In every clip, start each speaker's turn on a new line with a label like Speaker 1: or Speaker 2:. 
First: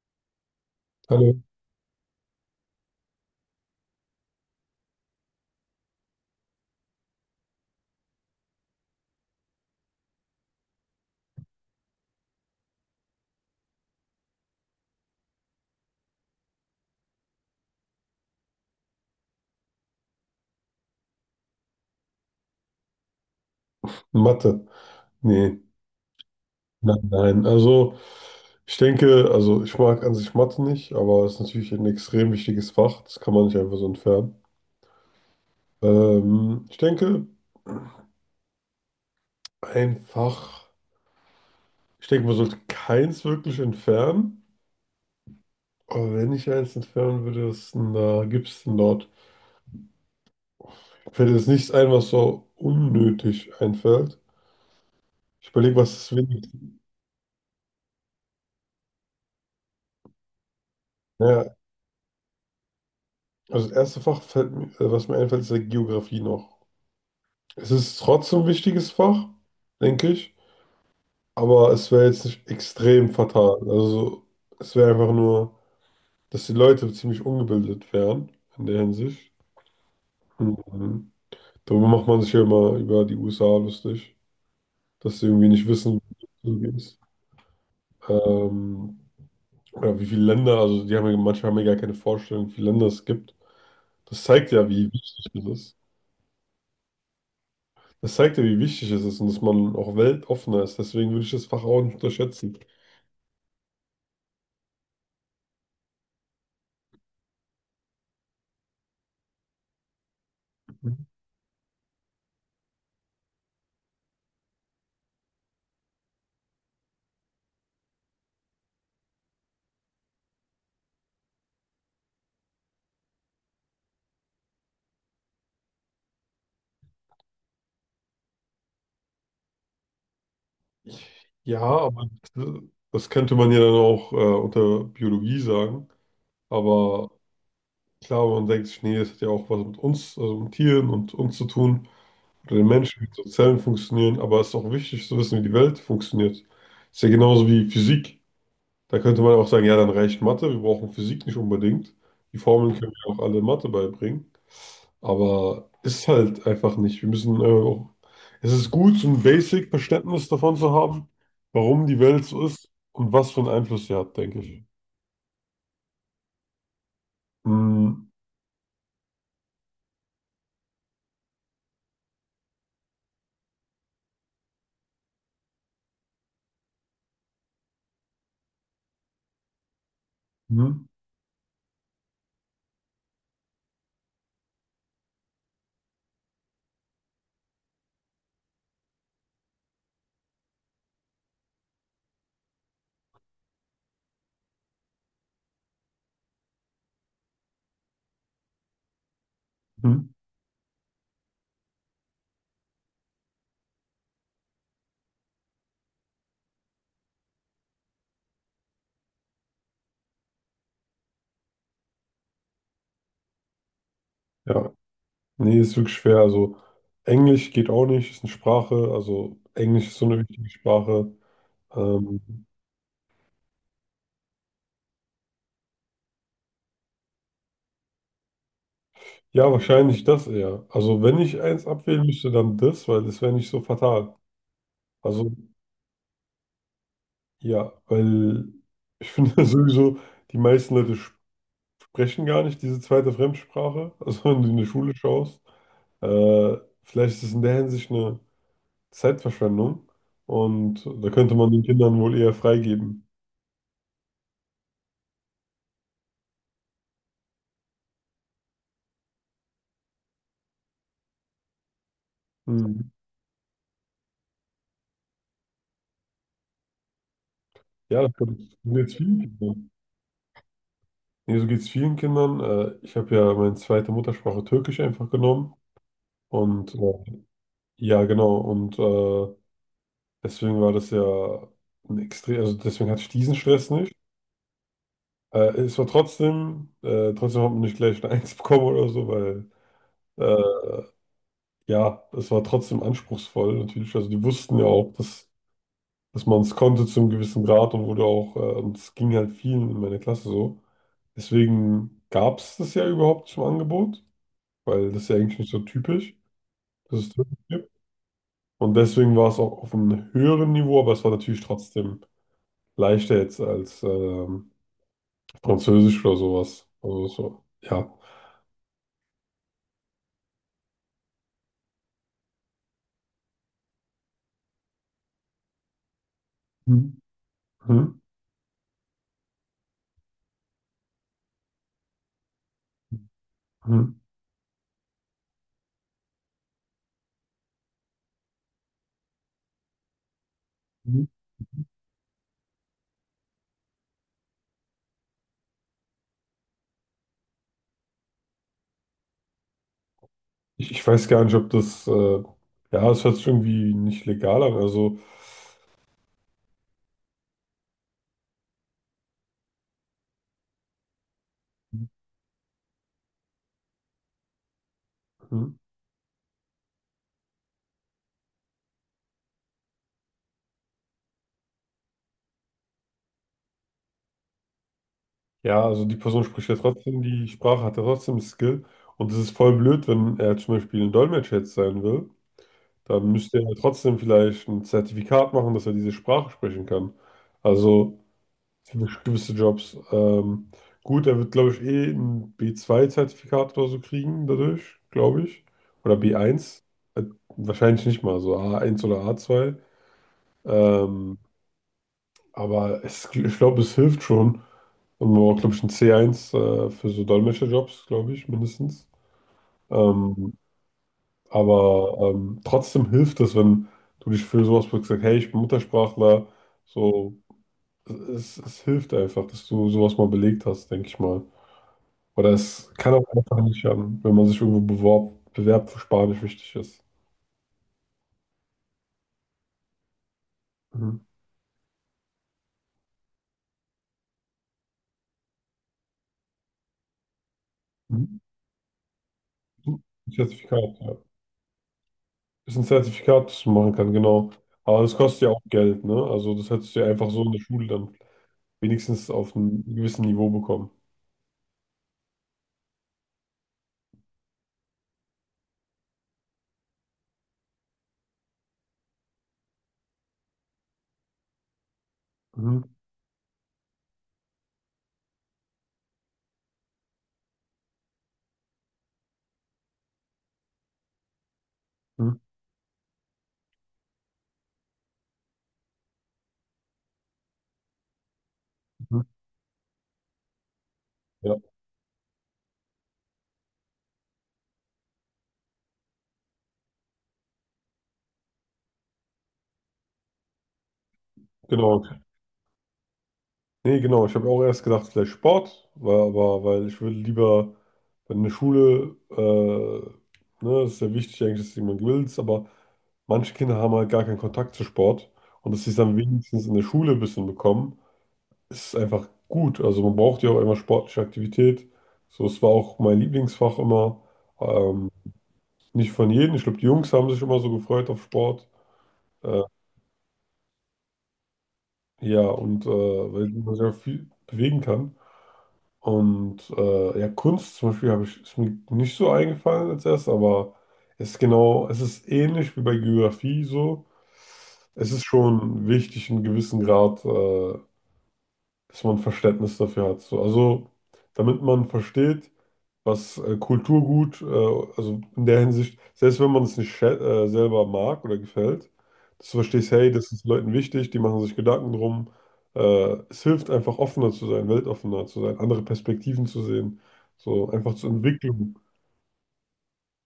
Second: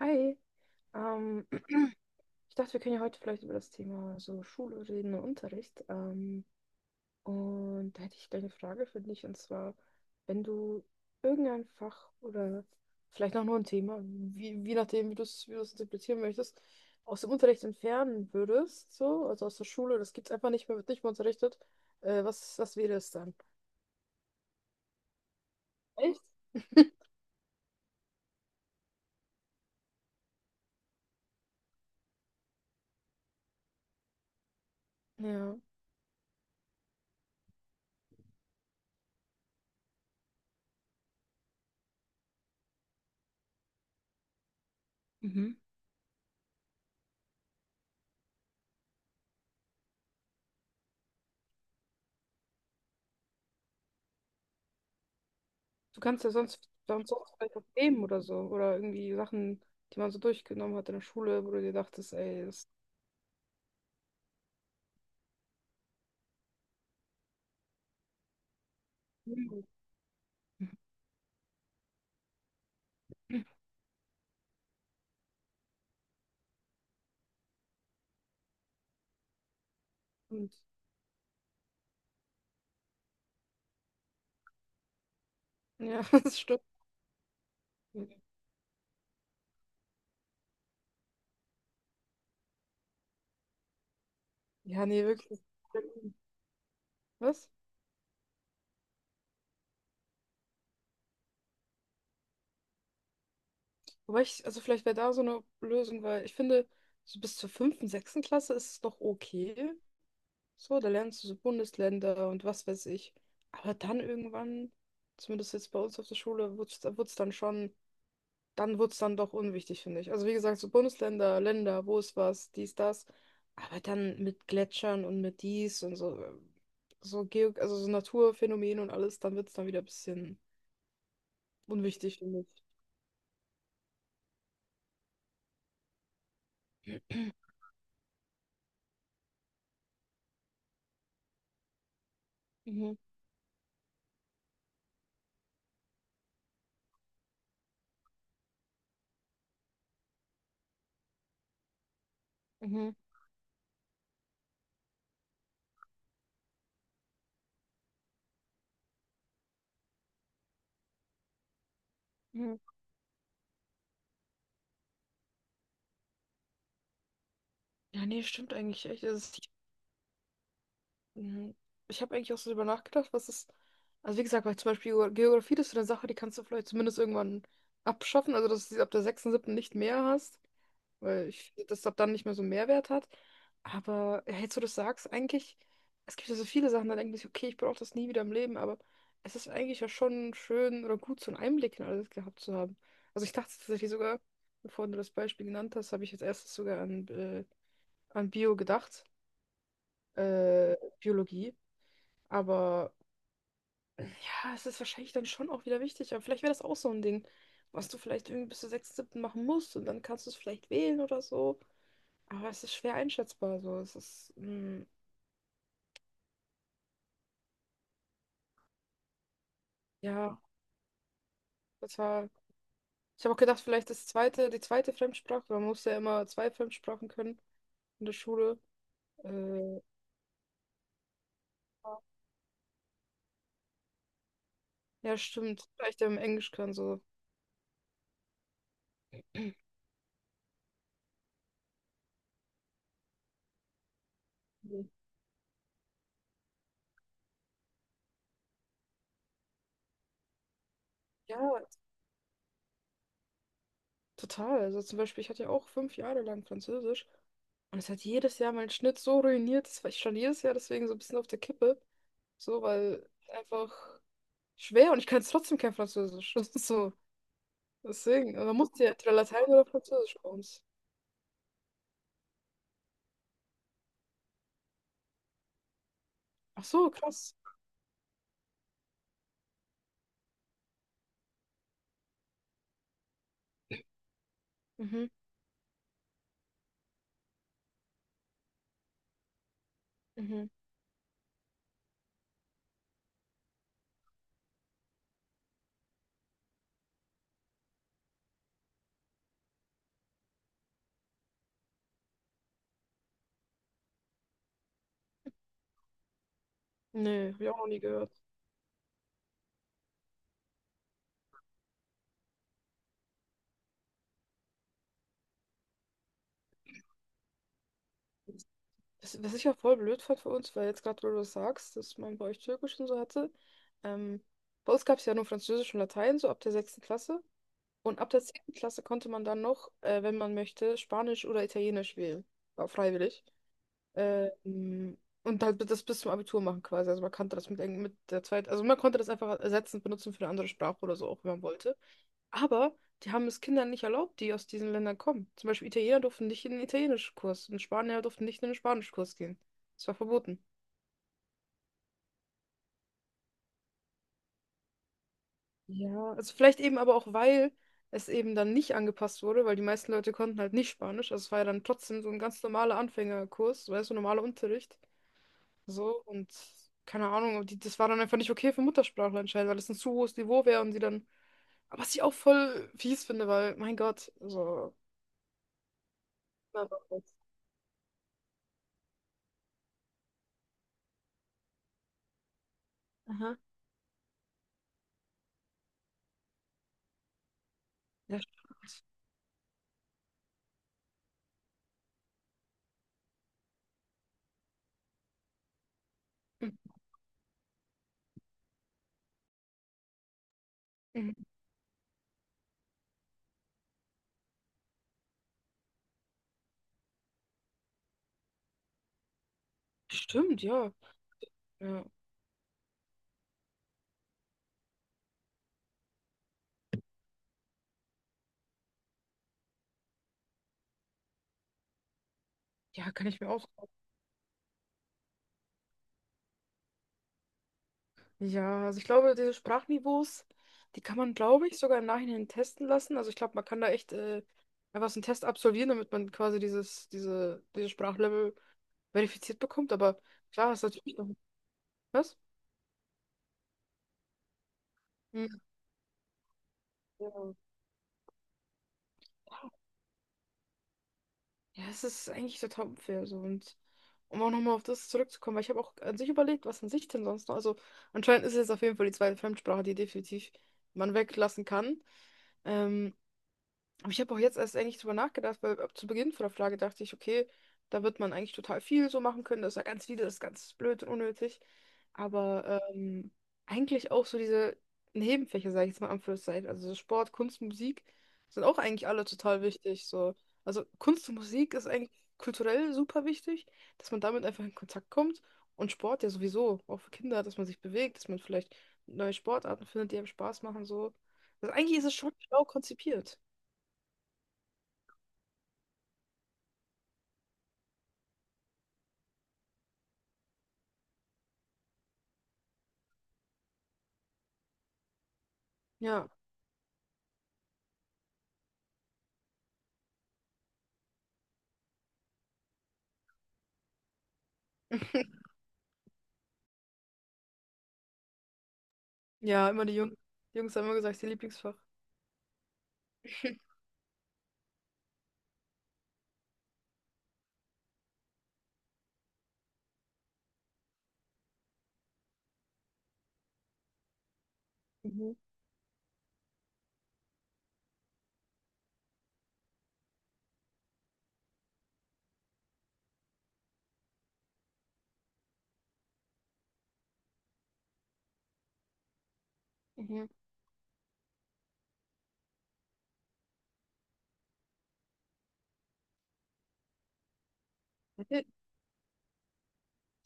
Speaker 1: Hi,
Speaker 2: Hallo,
Speaker 1: ähm, ich dachte, wir können ja heute vielleicht über das Thema so Schule reden und Unterricht. Und da hätte ich gleich eine Frage für dich, und zwar, wenn du irgendein Fach oder vielleicht auch nur ein Thema, wie nachdem, wie du es interpretieren möchtest, aus dem Unterricht entfernen würdest, so, also aus der Schule, das gibt es einfach nicht mehr, wird nicht mehr unterrichtet, was wäre es dann?
Speaker 2: Mathe. Nee,
Speaker 1: Echt?
Speaker 2: nein, nein. Also, ich denke, also ich mag an sich Mathe nicht, aber es ist natürlich ein extrem wichtiges Fach. Das kann man nicht einfach so entfernen.
Speaker 1: Ja.
Speaker 2: Ähm, ich denke, einfach, Ich denke, man sollte keins wirklich entfernen. Aber wenn ich eins entfernen würde, was denn da gibt es denn dort? Mir fällt jetzt nichts ein, was so unnötig einfällt. Ich überlege, was
Speaker 1: Du
Speaker 2: das
Speaker 1: kannst ja
Speaker 2: wenigste.
Speaker 1: sonst, sonst vielleicht auch Themen oder so. Oder irgendwie Sachen, die man so durchgenommen hat in der Schule, wo
Speaker 2: Naja,
Speaker 1: du dir dachtest, ey, das.
Speaker 2: also das erste Fach, was mir einfällt, ist ja Geografie noch. Es ist trotzdem ein wichtiges Fach, denke ich. Aber es wäre jetzt nicht extrem fatal. Also es wäre einfach nur, dass die Leute ziemlich ungebildet wären in der Hinsicht.
Speaker 1: Und
Speaker 2: Mhm. Darüber macht man sich ja immer über die USA lustig, dass sie irgendwie nicht wissen,
Speaker 1: ja,
Speaker 2: wie es
Speaker 1: das stimmt.
Speaker 2: so ist. Ähm, oder wie viele Länder, also die haben ja, manche haben ja gar keine Vorstellung, wie viele Länder es gibt. Das zeigt ja,
Speaker 1: Ja,
Speaker 2: wie
Speaker 1: nee,
Speaker 2: wichtig
Speaker 1: wirklich.
Speaker 2: es ist.
Speaker 1: Was?
Speaker 2: Das zeigt ja, wie wichtig es ist und dass man auch weltoffener ist. Deswegen würde ich das Fach auch nicht unterschätzen.
Speaker 1: Wobei ich, also vielleicht wäre da so eine Lösung, weil ich finde, so bis zur 5., 6. Klasse ist es noch okay. So, da lernst du so Bundesländer und was weiß ich. Aber dann irgendwann, zumindest jetzt bei uns auf der Schule, wurde es dann schon. Dann wird es dann doch unwichtig, finde ich. Also wie gesagt, so Bundesländer, Länder, wo ist was, dies, das. Aber dann mit Gletschern und mit dies und so, so Geo, also so Naturphänomen und alles, dann wird es dann wieder ein bisschen
Speaker 2: Ja, aber
Speaker 1: unwichtig, finde ich.
Speaker 2: das könnte man ja dann auch unter Biologie sagen. Aber klar, man denkt sich, nee, das hat ja auch was mit uns, also mit Tieren und uns zu tun, oder den
Speaker 1: Mhm,
Speaker 2: Menschen, wie unsere Zellen funktionieren. Aber es ist auch wichtig zu wissen, wie die Welt funktioniert. Ist ja genauso wie Physik. Da könnte man auch sagen, ja, dann reicht Mathe, wir brauchen Physik nicht unbedingt. Die Formeln
Speaker 1: mhm,
Speaker 2: können wir auch alle in Mathe beibringen. Aber ist halt einfach nicht. Wir müssen auch. Es ist gut, so ein Basic-Verständnis davon zu haben, warum die Welt so
Speaker 1: mhm.
Speaker 2: ist und was für einen Einfluss sie hat, denke ich.
Speaker 1: Ja,
Speaker 2: Mhm.
Speaker 1: nee, stimmt eigentlich echt. Es. Mhm. Ich habe eigentlich auch so drüber nachgedacht, was ist. Also wie gesagt, weil zum Beispiel Geografie, das ist so eine Sache, die kannst du vielleicht zumindest irgendwann abschaffen, also dass du sie ab der 6., 7. nicht mehr hast,
Speaker 2: Mhm.
Speaker 1: weil ich finde, dass das ab dann nicht mehr so einen Mehrwert hat. Aber ja, jetzt, wo du das sagst, eigentlich, es gibt ja so viele Sachen, da denkt man sich, okay, ich brauche das nie wieder im Leben, aber es ist eigentlich ja schon schön oder gut, so einen Einblick in alles gehabt zu haben. Also ich dachte tatsächlich sogar, bevor du das Beispiel genannt hast, habe ich als erstes sogar an Bio gedacht,
Speaker 2: Mhm.
Speaker 1: Biologie. Aber ja, es ist wahrscheinlich dann schon auch wieder wichtig. Aber vielleicht wäre das auch so ein Ding, was du vielleicht irgendwie bis zur 6., 7. machen musst und dann kannst du es vielleicht wählen oder so. Aber es ist schwer einschätzbar. So. Es ist
Speaker 2: Ja, nee, ist wirklich schwer. Also, Englisch geht auch nicht, ist eine Sprache. Also, Englisch ist so eine
Speaker 1: ja,
Speaker 2: wichtige Sprache.
Speaker 1: das war.
Speaker 2: Ähm,
Speaker 1: Ich habe auch gedacht, vielleicht das zweite, die zweite Fremdsprache. Man muss ja immer zwei Fremdsprachen können in der Schule.
Speaker 2: ja,
Speaker 1: Äh,
Speaker 2: wahrscheinlich das eher. Also, wenn ich eins abwählen müsste, dann das, weil das wäre nicht so fatal.
Speaker 1: ja,
Speaker 2: Also,
Speaker 1: stimmt. Vielleicht ja im Englisch kann so.
Speaker 2: ja, weil ich finde sowieso, die meisten Leute sprechen gar nicht diese zweite Fremdsprache. Also wenn du in die Schule schaust, äh, vielleicht ist es in der Hinsicht eine Zeitverschwendung und da könnte
Speaker 1: Ja,
Speaker 2: man den Kindern wohl eher freigeben.
Speaker 1: total. Also zum Beispiel, ich hatte ja auch 5 Jahre lang Französisch. Und es hat jedes Jahr meinen Schnitt so ruiniert, das war ich schon jedes Jahr deswegen so ein bisschen auf der Kippe. So,
Speaker 2: Hm.
Speaker 1: weil einfach schwer und ich kann jetzt trotzdem kein Französisch. Das ist so.
Speaker 2: Ja, das geht
Speaker 1: Deswegen, also man muss
Speaker 2: so
Speaker 1: ja
Speaker 2: geht's
Speaker 1: entweder
Speaker 2: vielen
Speaker 1: Latein oder
Speaker 2: Kindern.
Speaker 1: Französisch bei uns.
Speaker 2: Nee, so geht es vielen Kindern. Ich habe ja meine zweite Muttersprache Türkisch einfach genommen
Speaker 1: Ach
Speaker 2: und
Speaker 1: so, krass.
Speaker 2: ja, genau. Und deswegen war das ja also deswegen hatte ich diesen Stress nicht.
Speaker 1: Mhm,
Speaker 2: Es war trotzdem hat man nicht gleich eine Eins bekommen oder so, weil äh,
Speaker 1: mhm.
Speaker 2: ja, es war trotzdem anspruchsvoll natürlich. Also die wussten ja auch, dass man es konnte zu einem gewissen Grad und wurde auch, und es ging halt vielen in meiner Klasse so. Deswegen gab es das ja überhaupt zum Angebot, weil das ist ja eigentlich nicht so typisch, dass es das
Speaker 1: Nee, hab ich auch noch
Speaker 2: gibt.
Speaker 1: nie gehört.
Speaker 2: Und deswegen war es auch auf einem höheren Niveau, aber es war natürlich trotzdem leichter jetzt als Französisch oder sowas. Also so, ja.
Speaker 1: Was, was ich ja voll blöd fand für uns, weil jetzt gerade, wo du das sagst, dass man bei euch Türkisch und so hatte. Ähm, bei uns gab es ja nur Französisch und Latein, so ab der 6.
Speaker 2: Hm.
Speaker 1: Klasse. Und
Speaker 2: Hm.
Speaker 1: ab der 10. Klasse konnte man dann noch, wenn man möchte, Spanisch oder Italienisch wählen. War freiwillig. Ähm, und halt das bis zum Abitur machen quasi. Also man kannte das mit der zweiten, also man konnte das einfach ersetzend benutzen für eine andere Sprache oder
Speaker 2: Hm.
Speaker 1: so, auch wenn man wollte. Aber die haben es Kindern nicht erlaubt, die aus diesen Ländern kommen. Zum Beispiel Italiener durften nicht in den Italienischkurs und Spanier durften nicht in den Spanischkurs gehen. Das war verboten.
Speaker 2: Ich weiß gar nicht, ob das, ja, es hört sich irgendwie nicht legal an. Also,
Speaker 1: Ja, also vielleicht eben aber auch, weil es eben dann nicht angepasst wurde, weil die meisten Leute konnten halt nicht Spanisch. Also es war ja dann
Speaker 2: hm,
Speaker 1: trotzdem so ein ganz normaler Anfängerkurs, weißt du, normaler Unterricht.
Speaker 2: hm,
Speaker 1: So, und keine Ahnung, aber die, das war dann einfach nicht okay für Muttersprachler anscheinend, weil das ein zu hohes Niveau wäre und sie dann. Aber was ich auch voll fies finde, weil, mein Gott, so.
Speaker 2: ja, also die Person spricht ja
Speaker 1: Na, war
Speaker 2: trotzdem
Speaker 1: das.
Speaker 2: die Sprache, hat ja trotzdem Skill. Und es ist voll blöd, wenn er zum Beispiel ein Dolmetscher jetzt sein will, dann
Speaker 1: Aha.
Speaker 2: müsste er trotzdem vielleicht ein Zertifikat machen, dass er diese Sprache sprechen kann. Also
Speaker 1: Ja, stimmt.
Speaker 2: für gewisse Jobs. Gut, er wird, glaube ich, eh ein B2 Zertifikat oder so kriegen dadurch, glaube ich. Oder b
Speaker 1: Mhm.
Speaker 2: eins Äh, Wahrscheinlich nicht mal, so A1 oder A2.
Speaker 1: Mhm.
Speaker 2: Ähm, Aber es, ich glaube, es hilft schon. Und man braucht, glaube ich, ein C1 für so Dolmetscherjobs, glaube ich, mindestens. Ähm,
Speaker 1: Stimmt, ja. Ja,
Speaker 2: aber trotzdem hilft es, wenn du dich für sowas bewirbst, sagst, hey, ich bin Muttersprachler. So, es hilft einfach, dass du sowas mal belegt hast, denke ich mal. Oder es
Speaker 1: ja,
Speaker 2: kann auch
Speaker 1: kann ich mir
Speaker 2: einfach
Speaker 1: auch.
Speaker 2: nicht schaden, wenn man sich irgendwo bewerbt, wo Spanisch wichtig ist.
Speaker 1: Ja, also ich glaube, diese Sprachniveaus, die kann
Speaker 2: Mhm.
Speaker 1: man, glaube ich, sogar im Nachhinein testen lassen. Also ich glaube, man kann da echt einfach so einen Test absolvieren, damit man quasi dieses
Speaker 2: Mhm.
Speaker 1: Sprachlevel verifiziert bekommt. Aber klar, ist
Speaker 2: Zertifikat, ja,
Speaker 1: natürlich noch. Was?
Speaker 2: ist ein Zertifikat, das man machen kann, genau. Aber das, ja, kostet ja
Speaker 1: Mhm.
Speaker 2: auch Geld, ne? Also das hättest du ja einfach so in
Speaker 1: Ja.
Speaker 2: der Schule dann wenigstens auf einem gewissen Niveau bekommen.
Speaker 1: Ja, es ist eigentlich total unfair so. Und um auch nochmal auf das zurückzukommen, weil ich habe auch an sich überlegt, was an sich denn sonst noch. Also anscheinend ist es jetzt auf jeden Fall die zweite Fremdsprache, die definitiv man weglassen kann.
Speaker 2: Mhm.
Speaker 1: Ähm, aber ich habe auch jetzt erst eigentlich drüber nachgedacht, weil ab zu Beginn von der Frage dachte ich, okay, da wird man eigentlich total viel so machen können. Das ist ja ganz wieder das ist ganz blöd und unnötig.
Speaker 2: Mhm.
Speaker 1: Aber eigentlich auch so diese Nebenfächer, sage ich jetzt mal in Anführungszeichen, also so Sport, Kunst, Musik, sind auch eigentlich
Speaker 2: Mhm.
Speaker 1: alle total wichtig. So. Also Kunst und
Speaker 2: Ja,
Speaker 1: Musik ist eigentlich kulturell super wichtig, dass man damit einfach in Kontakt kommt. Und Sport ja sowieso, auch für Kinder, dass man sich bewegt, dass man vielleicht neue Sportarten findet, die einem Spaß machen. So. Also eigentlich
Speaker 2: genau.
Speaker 1: ist es schon schlau konzipiert.
Speaker 2: Nee, genau. Ich habe auch erst gedacht, vielleicht Sport, weil ich würde lieber, wenn eine Schule, ne, ist ja wichtig eigentlich, dass jemand will, aber manche Kinder haben halt gar keinen Kontakt zu Sport und dass sie es dann
Speaker 1: Ja.
Speaker 2: wenigstens in der Schule ein bisschen bekommen. Ist einfach gut. Also man braucht ja auch immer sportliche Aktivität. So, es war auch mein Lieblingsfach immer. Ähm, Nicht von jedem. Ich glaube, die Jungs haben sich immer so gefreut auf Sport. Äh,
Speaker 1: Ja, immer die Jungs. Die Jungs haben immer gesagt, das ist ihr Lieblingsfach.
Speaker 2: ja, und weil man sich auch viel bewegen kann. Und ja, Kunst zum Beispiel habe ich, ist mir nicht so eingefallen als erst, aber es ist genau, es ist ähnlich wie bei Geografie so. Es ist
Speaker 1: Mhm.
Speaker 2: schon wichtig, einen gewissen Grad, dass man Verständnis dafür hat. So, also, damit man versteht, was Kulturgut, also in der Hinsicht, selbst wenn man es nicht selber mag oder gefällt, dass du verstehst, hey,
Speaker 1: Mhm.
Speaker 2: das ist Leuten wichtig, die machen sich Gedanken drum. Es hilft einfach offener zu sein, weltoffener zu sein, andere Perspektiven zu sehen, so einfach zur Entwicklung.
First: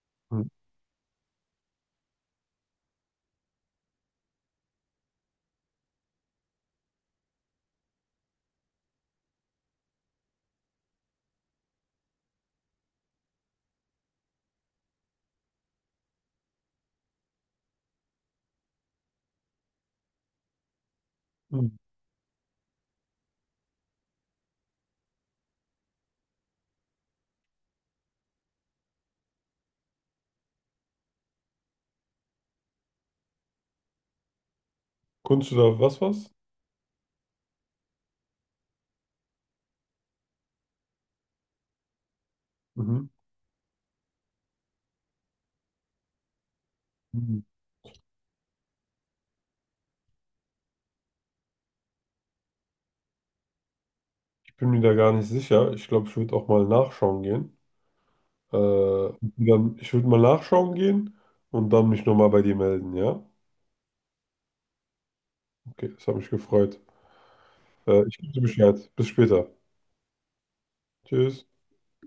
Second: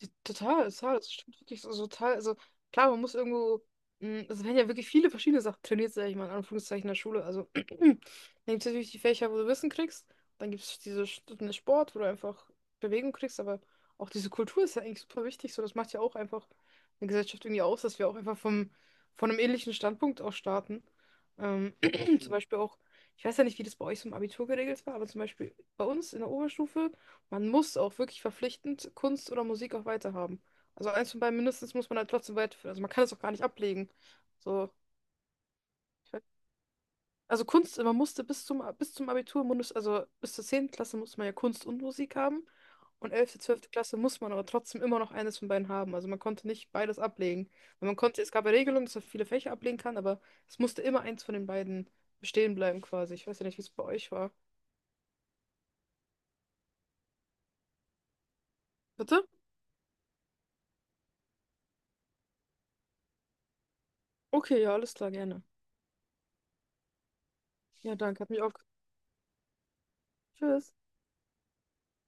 Speaker 1: Ja,
Speaker 2: Mhm.
Speaker 1: total, total, das stimmt wirklich so, so total. Also klar, man muss irgendwo, es werden ja wirklich viele verschiedene Sachen trainiert, sag ich mal, in Anführungszeichen in der Schule. Also dann gibt es natürlich die Fächer, wo du Wissen kriegst, dann gibt es diese Stunden Sport, wo du einfach Bewegung kriegst, aber auch diese Kultur ist ja eigentlich super wichtig. So, das macht ja auch einfach eine Gesellschaft irgendwie aus, dass wir auch einfach von einem ähnlichen Standpunkt aus starten.
Speaker 2: Mhm.
Speaker 1: Ähm, zum Beispiel auch, ich weiß ja nicht, wie das bei euch so im Abitur geregelt war, aber zum Beispiel bei uns in der Oberstufe. Man muss auch wirklich verpflichtend Kunst oder Musik auch weiterhaben. Also eins von beiden mindestens muss man halt trotzdem weiterführen. Also man kann es auch gar nicht ablegen. So,
Speaker 2: Kunst oder was
Speaker 1: ich weiß-
Speaker 2: was?
Speaker 1: also Kunst, man musste bis zum Abitur, also bis zur 10. Klasse musste man ja Kunst und Musik haben.
Speaker 2: Mhm.
Speaker 1: Und 11. 12. Klasse muss man aber trotzdem immer noch eines von beiden haben. Also man konnte nicht beides
Speaker 2: Mhm.
Speaker 1: ablegen. Weil man konnte, es gab ja Regelungen, dass man viele Fächer ablegen kann, aber es musste immer eins von den beiden bestehen bleiben quasi. Ich weiß ja nicht, wie es bei euch war.
Speaker 2: Ich bin mir da gar nicht sicher. Ich glaube, ich würde auch mal nachschauen gehen.
Speaker 1: Bitte?
Speaker 2: Und dann, ich würde mal nachschauen gehen und dann mich nochmal bei dir melden, ja?
Speaker 1: Okay, ja, alles klar, gerne.
Speaker 2: Okay, das hat mich gefreut.
Speaker 1: Ja,
Speaker 2: Ich
Speaker 1: danke, hat
Speaker 2: gebe
Speaker 1: mich
Speaker 2: dir
Speaker 1: auch.
Speaker 2: Bescheid. Bis später.
Speaker 1: Tschüss.
Speaker 2: Tschüss.